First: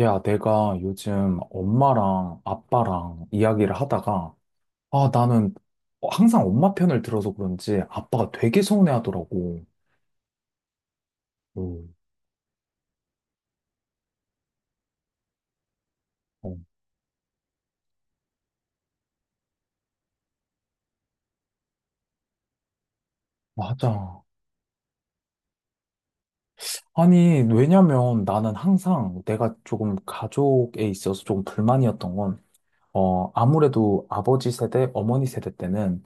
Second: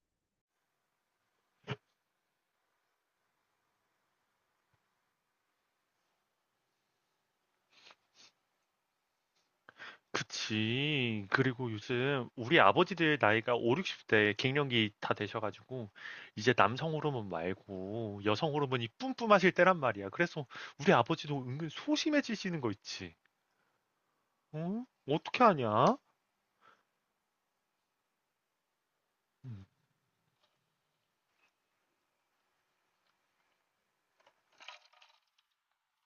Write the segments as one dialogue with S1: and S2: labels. S1: 야, 내가 요즘 엄마랑 아빠랑 이야기를 하다가, 아, 나는 항상 엄마 편을 들어서 그런지 아빠가 되게 서운해하더라고.
S2: 그치. 그리고
S1: 음.
S2: 요즘 우리 아버지들 나이가 5, 60대 갱년기 다 되셔가지고 이제
S1: 어.
S2: 남성 호르몬 말고 여성 호르몬이 뿜뿜하실 때란 말이야. 그래서 우리 아버지도 은근 소심해지시는 거 있지.
S1: 맞아.
S2: 어? 어떻게 하냐?
S1: 아니, 왜냐면 나는 항상 내가
S2: 음,
S1: 조금 가족에 있어서 조금 불만이었던 건, 아무래도 아버지 세대, 어머니 세대 때는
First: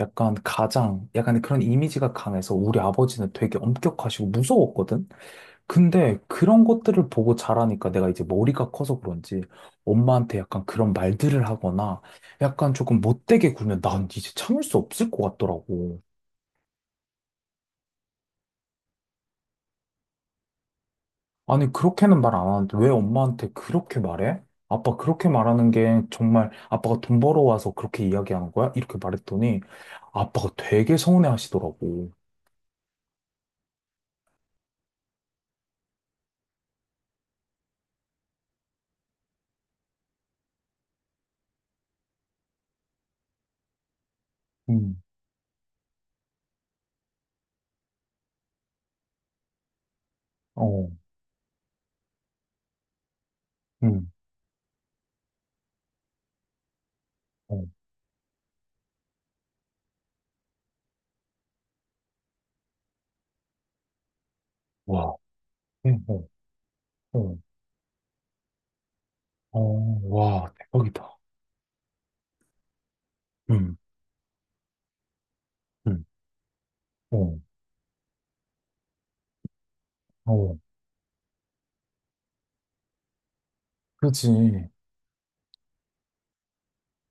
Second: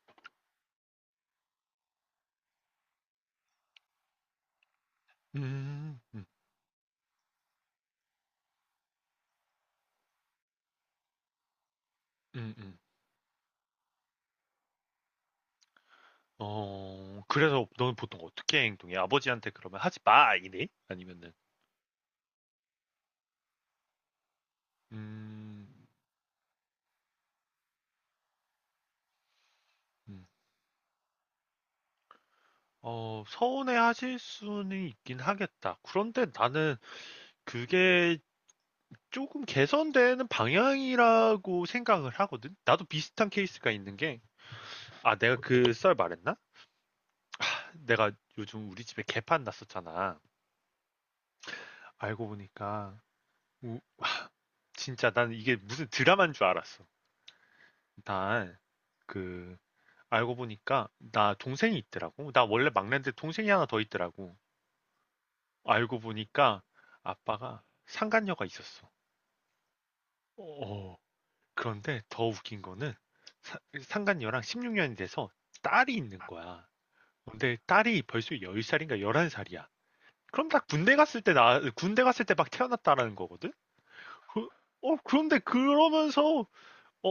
S1: 약간 가장, 약간 그런 이미지가 강해서 우리 아버지는 되게 엄격하시고 무서웠거든?
S2: 음,
S1: 근데
S2: 음,
S1: 그런 것들을 보고 자라니까 내가 이제 머리가 커서 그런지 엄마한테 약간 그런 말들을 하거나 약간
S2: 음.
S1: 조금 못되게 굴면 난 이제 참을 수 없을 것 같더라고.
S2: 어, 그래서 너는 보통 어떻게 행동해? 아버지한테 그러면 하지 마! 이래? 아니면은,
S1: 아니, 그렇게는 말 안 하는데 왜 엄마한테 그렇게 말해? 아빠 그렇게
S2: 음,
S1: 말하는 게 정말 아빠가 돈 벌어와서 그렇게 이야기하는 거야? 이렇게 말했더니
S2: 음.
S1: 아빠가 되게 서운해 하시더라고.
S2: 어, 서운해 하실 수는 있긴 하겠다. 그런데 나는 그게 조금 개선되는 방향이라고 생각을 하거든. 나도 비슷한 케이스가 있는 게,
S1: 음.
S2: 아, 내가 그 썰 말했나? 내가 요즘 우리 집에 개판 났었잖아.
S1: 어.
S2: 알고 보니까, 우-
S1: 음.
S2: 진짜 난 이게 무슨 드라마인 줄 알았어.
S1: 어.
S2: 난, 그, 알고 보니까, 나 동생이 있더라고. 나 원래 막내인데 동생이 하나 더 있더라고.
S1: 와.
S2: 알고
S1: 음. 어.
S2: 보니까,
S1: 어.
S2: 아빠가 상간녀가 있었어.
S1: 어. 와,
S2: 어,
S1: 대박이다.
S2: 그런데 더 웃긴 거는,
S1: 음.
S2: 상간녀랑 16년이 돼서 딸이
S1: 음.
S2: 있는 거야.
S1: 어.
S2: 근데 딸이 벌써 열 살인가 열한 살이야. 그럼
S1: 어.
S2: 다 군대 갔을 때 나, 군대 갔을 때 막 태어났다라는 거거든?
S1: 그렇지.
S2: 그, 어, 그런데 그러면서, 어,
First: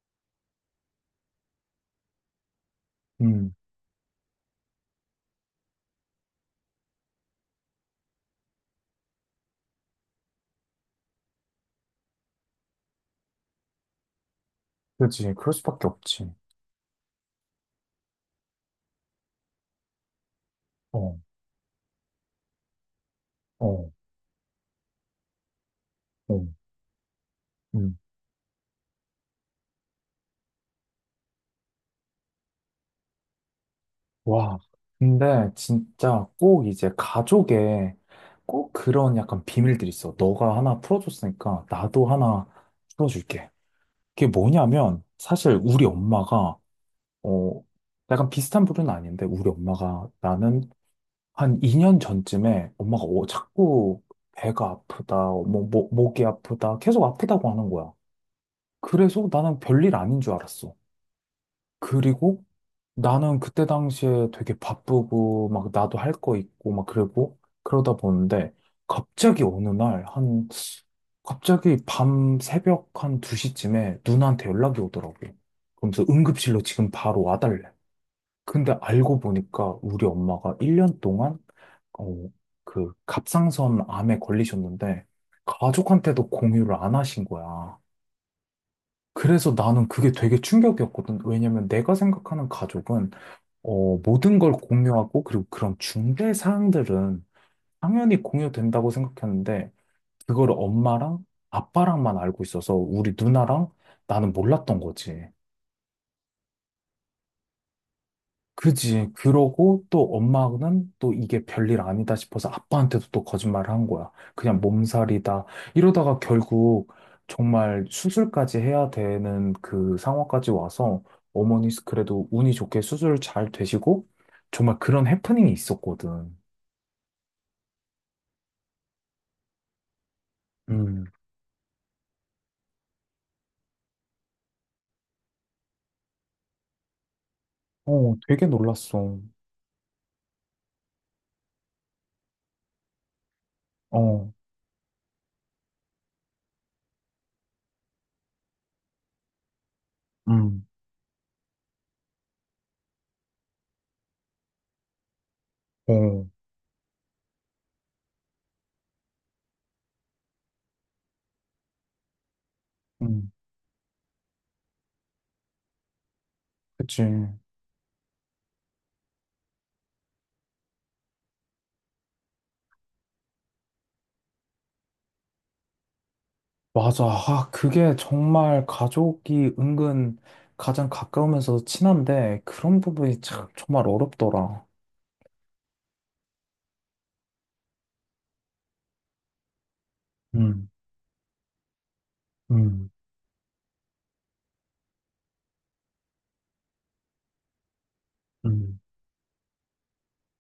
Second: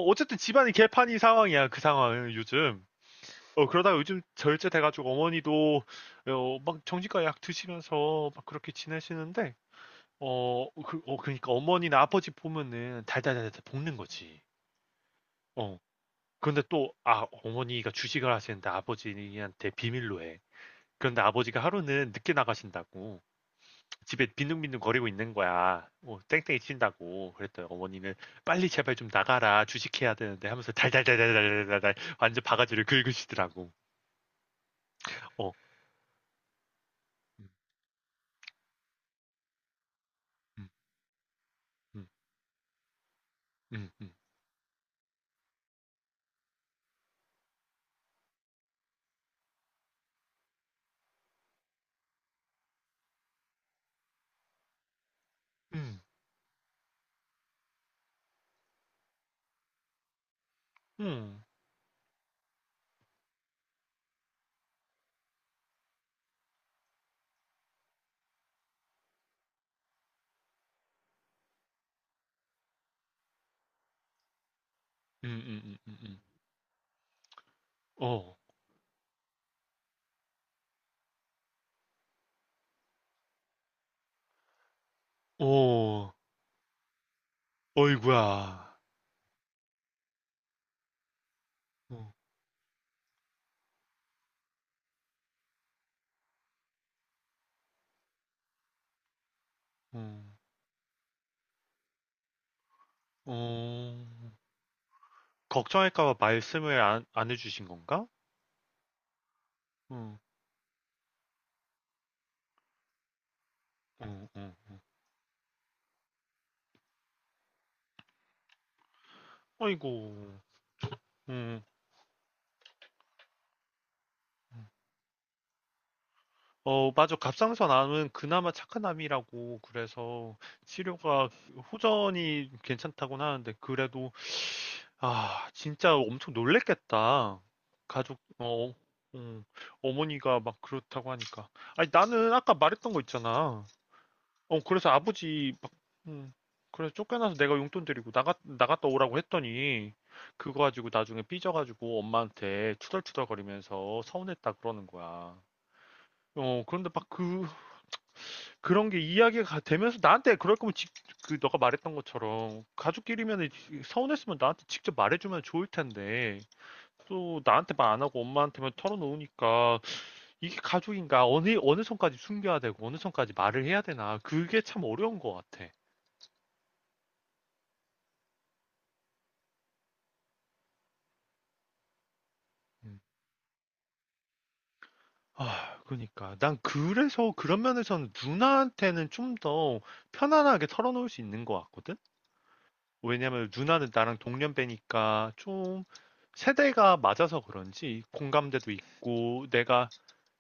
S2: 어쨌든 집안이 개판이 상황이야, 그 상황은 요즘.
S1: 음.
S2: 어, 그러다가 요즘 절제돼가지고 어머니도, 어, 막 정신과 약 드시면서 막 그렇게 지내시는데, 어, 그, 어, 그러니까 어머니나 아버지 보면은 달달달달 볶는 거지.
S1: 그렇지. 그럴
S2: 어.
S1: 수밖에 없지.
S2: 그런데 또, 아, 어머니가 주식을 하시는데 아버지한테 비밀로 해.
S1: 어.
S2: 그런데 아버지가 하루는 늦게 나가신다고.
S1: 어.
S2: 집에 빈둥빈둥 거리고 있는 거야. 뭐
S1: 어.
S2: 땡땡이 친다고. 그랬더니
S1: 음.
S2: 어머니는 빨리 제발 좀 나가라. 주식해야 되는데 하면서 달달달달달달달 완전 바가지를 긁으시더라고.
S1: 와.
S2: 어.
S1: 근데 진짜 꼭 이제
S2: 음,
S1: 가족에 꼭 그런 약간 비밀들이 있어. 너가 하나 풀어줬으니까 나도
S2: 음,
S1: 하나 풀어줄게.
S2: 음, 음,
S1: 그게 뭐냐면 사실 우리 엄마가 어, 약간 비슷한 부류는 아닌데 우리 엄마가 나는 한 2년 전쯤에 엄마가 자꾸 배가 아프다, 뭐, 목
S2: 음,
S1: 목이 아프다, 계속 아프다고 하는 거야. 그래서 나는 별일 아닌 줄 알았어.
S2: 음, 음,
S1: 그리고 나는 그때 당시에 되게 바쁘고 막 나도 할 거 있고 막 그러고 그러다 보는데 갑자기 어느 날 한 갑자기 밤 새벽 한 2시쯤에 누나한테 연락이 오더라고.
S2: 음, 음, 음,
S1: 그러면서
S2: 음.
S1: 응급실로 지금 바로 와달래.
S2: 어.
S1: 근데 알고 보니까 우리 엄마가 1년 동안 어, 그 갑상선 암에 걸리셨는데
S2: 어.
S1: 가족한테도 공유를 안 하신 거야.
S2: 어이구야.
S1: 그래서 나는 그게 되게 충격이었거든. 왜냐면 내가
S2: 어.
S1: 생각하는 가족은 모든 걸 공유하고, 그리고 그런 중대 사항들은 당연히 공유된다고 생각했는데,
S2: 어.
S1: 그거를 엄마랑 아빠랑만 알고 있어서 우리 누나랑
S2: 어.
S1: 나는 몰랐던 거지.
S2: 걱정할까 봐 말씀을 안 해주신 건가?
S1: 그지. 그러고 또
S2: 응,
S1: 엄마는 또 이게 별일 아니다 싶어서 아빠한테도 또 거짓말을 한 거야.
S2: 응, 응.
S1: 그냥 몸살이다. 이러다가 결국 정말 수술까지 해야 되는
S2: 어
S1: 그
S2: 아이고.
S1: 상황까지 와서
S2: 음.
S1: 어머니 그래도 운이 좋게 수술 잘 되시고 정말 그런 해프닝이 있었거든.
S2: 어, 맞아. 갑상선 암은 그나마 착한 암이라고 그래서
S1: 음.
S2: 치료가 호전이 괜찮다고는 하는데 그래도 아, 진짜 엄청 놀랬겠다.
S1: 어,
S2: 가족
S1: 되게
S2: 어,
S1: 놀랐어.
S2: 음, 어머니가 막 그렇다고 하니까. 아니, 나는 아까 말했던 거 있잖아.
S1: 어.
S2: 어, 그래서 아버지 막 음, 그래서 쫓겨나서 내가 용돈 드리고 나갔다 오라고 했더니 그거
S1: 음.
S2: 가지고 나중에 삐져가지고 엄마한테 투덜투덜거리면서 서운했다 그러는 거야.
S1: 어.
S2: 어, 그런데 막 그, 그런 게 이야기가 되면서 나한테 그럴 거면 직, 그 너가 말했던 것처럼
S1: 음.
S2: 가족끼리면 서운했으면 나한테 직접 말해주면 좋을 텐데
S1: 그치.
S2: 또 나한테 말 안 하고 엄마한테만 털어놓으니까 이게 가족인가 어느 선까지 숨겨야 되고 어느 선까지 말을 해야 되나 그게 참 어려운 것 같아.
S1: 맞아. 아, 그게 정말 가족이 은근 가장 가까우면서 친한데 그런
S2: 음.
S1: 부분이 참 정말 어렵더라.
S2: 아, 그러니까 난 그래서 그런 면에서는 누나한테는 좀 더 편안하게
S1: 음.
S2: 털어놓을 수 있는 것 같거든.
S1: 음.
S2: 왜냐면 누나는 나랑 동년배니까 좀 세대가 맞아서 그런지 공감대도
S1: 음.
S2: 있고 내가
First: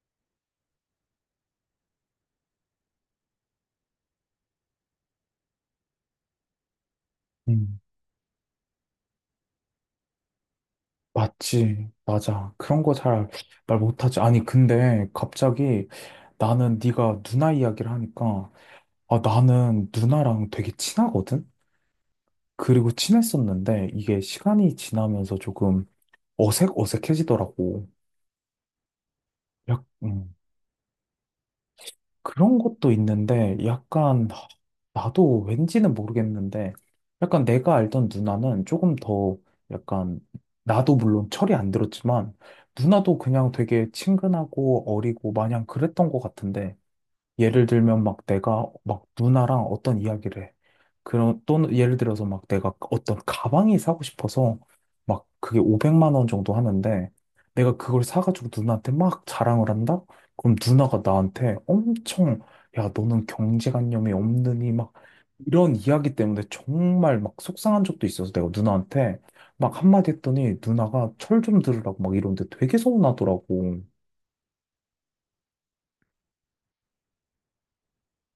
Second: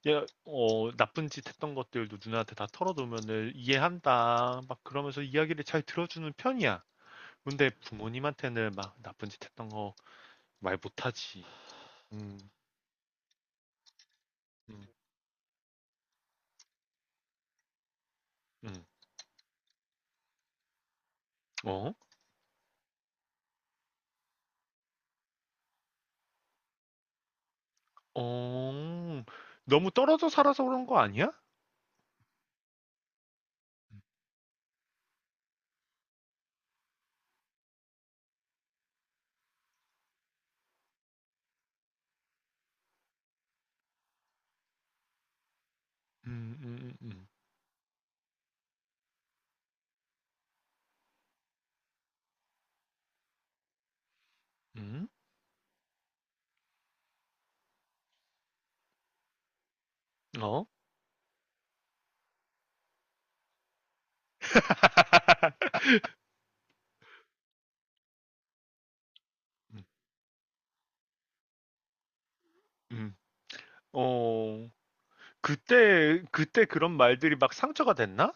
S2: 얘, 어, 나쁜 짓 했던 것들도 누나한테 다 털어놓으면은 이해한다 막 그러면서 이야기를 잘 들어주는 편이야. 근데
S1: 음.
S2: 부모님한테는 막 나쁜 짓 했던 거 말 못하지.
S1: 맞지.
S2: 음,
S1: 맞아. 그런 거 잘 말 못하지. 아니,
S2: 음,
S1: 근데 갑자기 나는 네가 누나 이야기를 하니까
S2: 음.
S1: 아, 나는 누나랑 되게 친하거든?
S2: 어?
S1: 그리고 친했었는데 이게 시간이 지나면서 조금 어색해지더라고.
S2: 어?
S1: 약,
S2: 너무 떨어져
S1: 음,
S2: 살아서 그런 거 아니야?
S1: 그런 것도 있는데,
S2: 음,
S1: 약간, 나도 왠지는 모르겠는데, 약간 내가 알던 누나는 조금 더, 약간, 나도 물론 철이 안 들었지만, 누나도 그냥 되게 친근하고 어리고 마냥 그랬던 것
S2: 음,
S1: 같은데,
S2: 음,
S1: 예를 들면 막 내가 막 누나랑 어떤 이야기를 해. 그런 또 예를 들어서 막 내가 어떤 가방이 사고 싶어서
S2: 음,
S1: 막 그게 500만 원 정도 하는데 내가 그걸 사가지고 누나한테 막 자랑을 한다?
S2: 음?
S1: 그럼
S2: 어?
S1: 누나가 나한테 엄청 야 너는 경제관념이 없느니 막 이런 이야기 때문에 정말 막 속상한 적도 있어서 내가 누나한테 막
S2: 음,
S1: 한마디 했더니 누나가 철 좀 들으라고 막 이러는데 되게
S2: 음.
S1: 서운하더라고.
S2: 어, 그때 그때 그런 말들이 막 상처가 됐나?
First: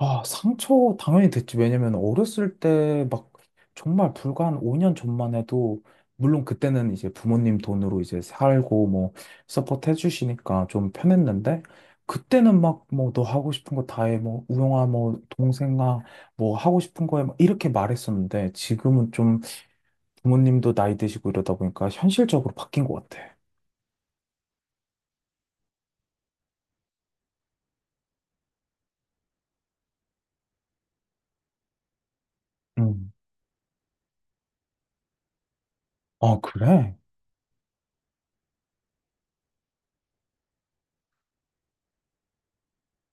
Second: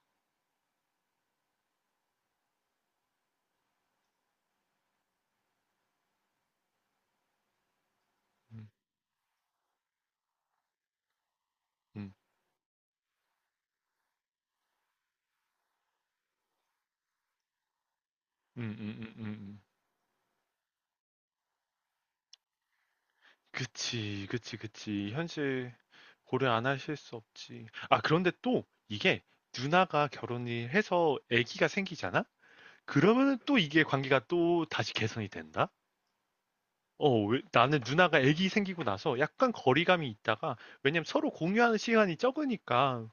S1: 아, 상처 당연히 됐지. 왜냐면 어렸을 때 막 정말 불과 한 5년 전만 해도 물론 그때는 이제 부모님 돈으로 이제
S2: 음,
S1: 살고 뭐 서포트 해주시니까 좀 편했는데
S2: 음,
S1: 그때는 막 뭐 너 하고 싶은 거 다 해. 뭐 우영아 뭐 동생아 뭐 하고 싶은 거에 이렇게 말했었는데 지금은 좀
S2: 음.
S1: 부모님도 나이 드시고 이러다 보니까 현실적으로 바뀐 것 같아.
S2: 그치, 그치, 그치. 현실 고려 안 하실 수 없지. 아, 그런데 또 이게 누나가 결혼을 해서 아기가 생기잖아?
S1: 음.
S2: 그러면은 또 이게 관계가 또 다시 개선이 된다?
S1: 아, 그래?
S2: 어, 나는 누나가 아기 생기고 나서 약간 거리감이 있다가, 왜냐면 서로 공유하는 시간이 적으니까,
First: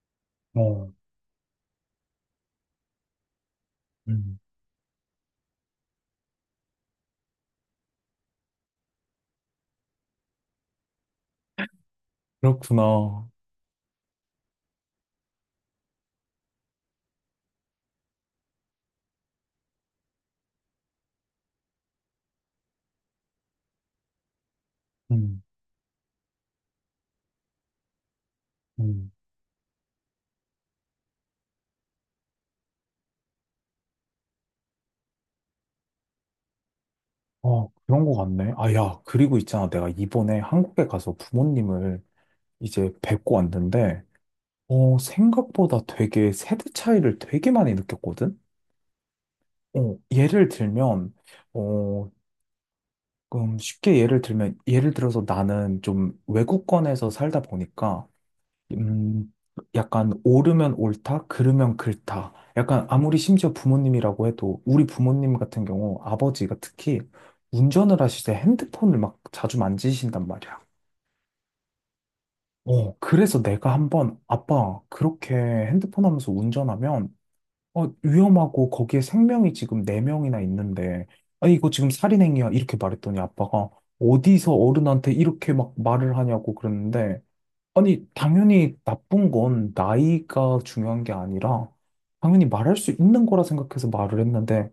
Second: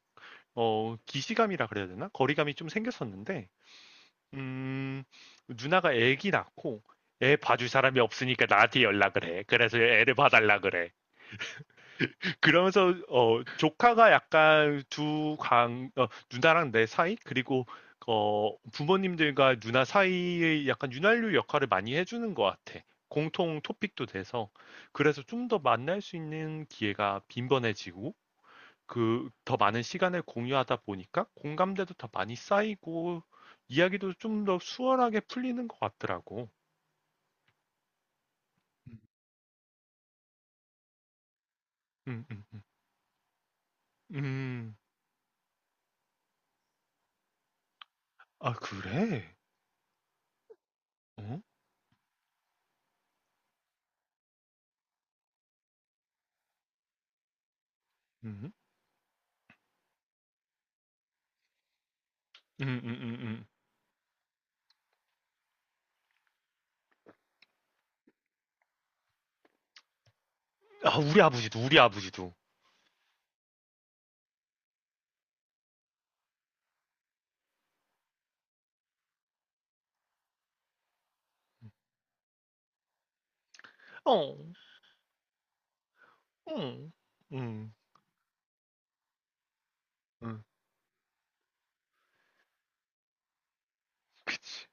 S1: 어.
S2: 어, 기시감이라 그래야 되나? 거리감이 좀 생겼었는데,
S1: 음.
S2: 음, 누나가 애기 낳고 애 봐줄 사람이 없으니까 나한테 연락을 해. 그래서 애를 봐달라 그래. 그러면서
S1: 그렇구나.
S2: 어, 조카가 약간 두 강, 어, 누나랑 내 사이 그리고 어, 부모님들과 누나 사이의 약간 윤활유 역할을 많이 해주는 것 같아. 공통 토픽도 돼서 그래서
S1: 음.
S2: 좀 더 만날 수 있는 기회가 빈번해지고
S1: 음.
S2: 그 더 많은 시간을 공유하다 보니까 공감대도 더 많이 쌓이고 이야기도 좀 더 수월하게 풀리는 것 같더라고.
S1: 아, 그런 거 같네. 아,
S2: 음.
S1: 야, 그리고 있잖아. 내가 이번에 한국에 가서 부모님을
S2: 음, 음, 음.
S1: 이제 뵙고 왔는데,
S2: 음.
S1: 생각보다 되게 세대 차이를 되게 많이 느꼈거든?
S2: 아, 그래?
S1: 어, 예를 들면,
S2: 어?
S1: 어, 쉽게 예를 들면, 예를 들어서 나는 좀 외국권에서 살다 보니까,
S2: 음.
S1: 음, 약간 오르면 옳다, 그르면 그르다. 약간 아무리
S2: 음음음음.
S1: 심지어 부모님이라고 해도 우리 부모님 같은 경우 아버지가 특히 운전을 하실 때 핸드폰을 막 자주 만지신단 말이야.
S2: 아, 우리 아버지도 우리 아버지도.
S1: 어, 그래서 내가 한번 아빠 그렇게 핸드폰 하면서 운전하면 위험하고 거기에 생명이 지금 네명이나 있는데 아 이거 지금 살인행위야 이렇게 말했더니 아빠가
S2: 어.
S1: 어디서 어른한테 이렇게 막 말을 하냐고
S2: 응.
S1: 그랬는데
S2: 응.
S1: 아니, 당연히 나쁜 건
S2: 응.
S1: 나이가 중요한 게 아니라, 당연히 말할 수 있는 거라 생각해서 말을
S2: 그치.
S1: 했는데,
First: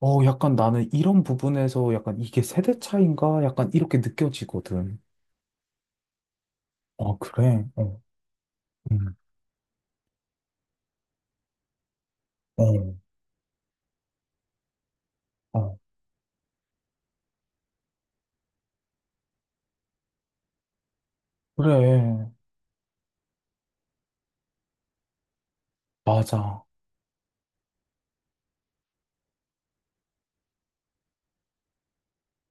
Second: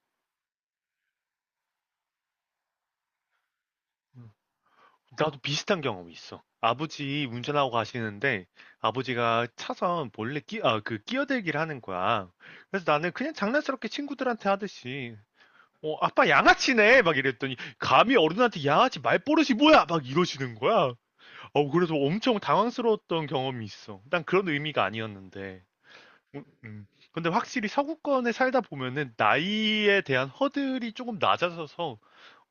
S1: 약간 나는 이런 부분에서 약간 이게 세대 차인가? 약간 이렇게
S2: 응.
S1: 느껴지거든.
S2: 나도 비슷한 경험이 있어.
S1: 어,
S2: 아버지
S1: 그래.
S2: 운전하고
S1: 어.
S2: 가시는데
S1: 음.
S2: 아버지가 차선 몰래 아, 그 끼어들기를 하는 거야. 그래서
S1: 어.
S2: 나는 그냥 장난스럽게 친구들한테 하듯이
S1: 어,
S2: 어, 아빠 양아치네! 막 이랬더니, 감히 어른한테 양아치 말버릇이 뭐야! 막 이러시는 거야. 어, 그래서
S1: 그래.
S2: 엄청 당황스러웠던 경험이 있어. 난 그런 의미가 아니었는데. 음,
S1: 맞아.
S2: 음. 근데 확실히 서구권에 살다 보면은 나이에 대한 허들이 조금 낮아져서,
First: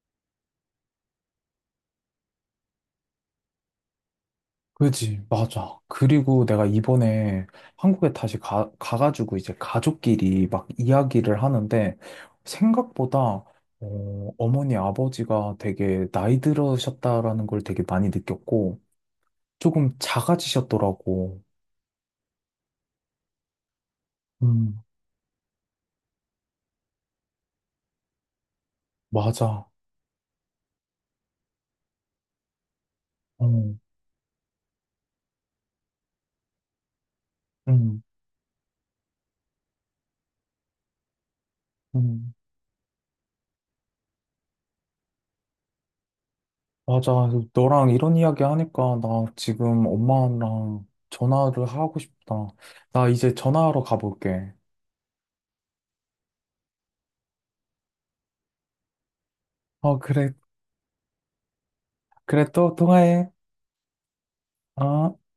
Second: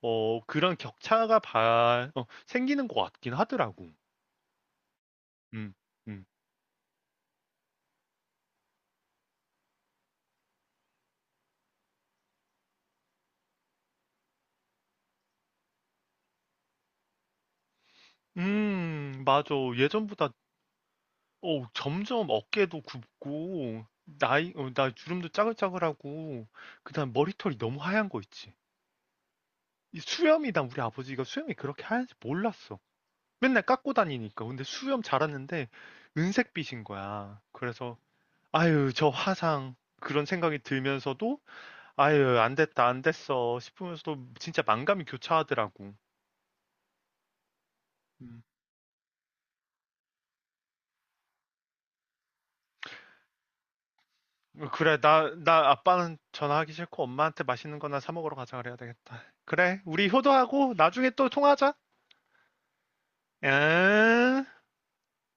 S2: 어, 그런 격차가 어, 생기는 것 같긴 하더라고.
S1: 그지,
S2: 음,
S1: 맞아.
S2: 음.
S1: 그리고 내가 이번에 한국에 다시 가가지고 이제 가족끼리 막 이야기를 하는데 생각보다 어머니, 아버지가 되게 나이 들으셨다라는 걸 되게 많이 느꼈고
S2: 맞아.
S1: 조금
S2: 예전보다
S1: 작아지셨더라고.
S2: 어, 점점 어깨도 굽고, 나이, 어,
S1: 음.
S2: 나 주름도 짜글짜글하고, 그다음 머리털이 너무 하얀 거 있지.
S1: 맞아.
S2: 이 수염이, 난 우리 아버지가 수염이 그렇게 하얀지 몰랐어. 맨날
S1: 음.
S2: 깎고 다니니까. 근데 수염 자랐는데, 은색빛인 거야. 그래서,
S1: 음.
S2: 아유, 저 화상. 그런 생각이 들면서도,
S1: 음.
S2: 아유, 안 됐다, 안 됐어. 싶으면서도 진짜 만감이 교차하더라고.
S1: 맞아. 너랑 이런
S2: 음.
S1: 이야기 하니까 나 지금 엄마랑 전화를 하고 싶다. 나 이제 전화하러 가볼게.
S2: 어, 그래, 나, 나 아빠는 전화하기 싫고 엄마한테 맛있는 거나 사 먹으러 가자 그래야 되겠다. 그래,
S1: 어,
S2: 우리
S1: 그래.
S2: 효도하고 나중에 또 통화하자.
S1: 그래, 또 통화해.
S2: 응.
S1: 아,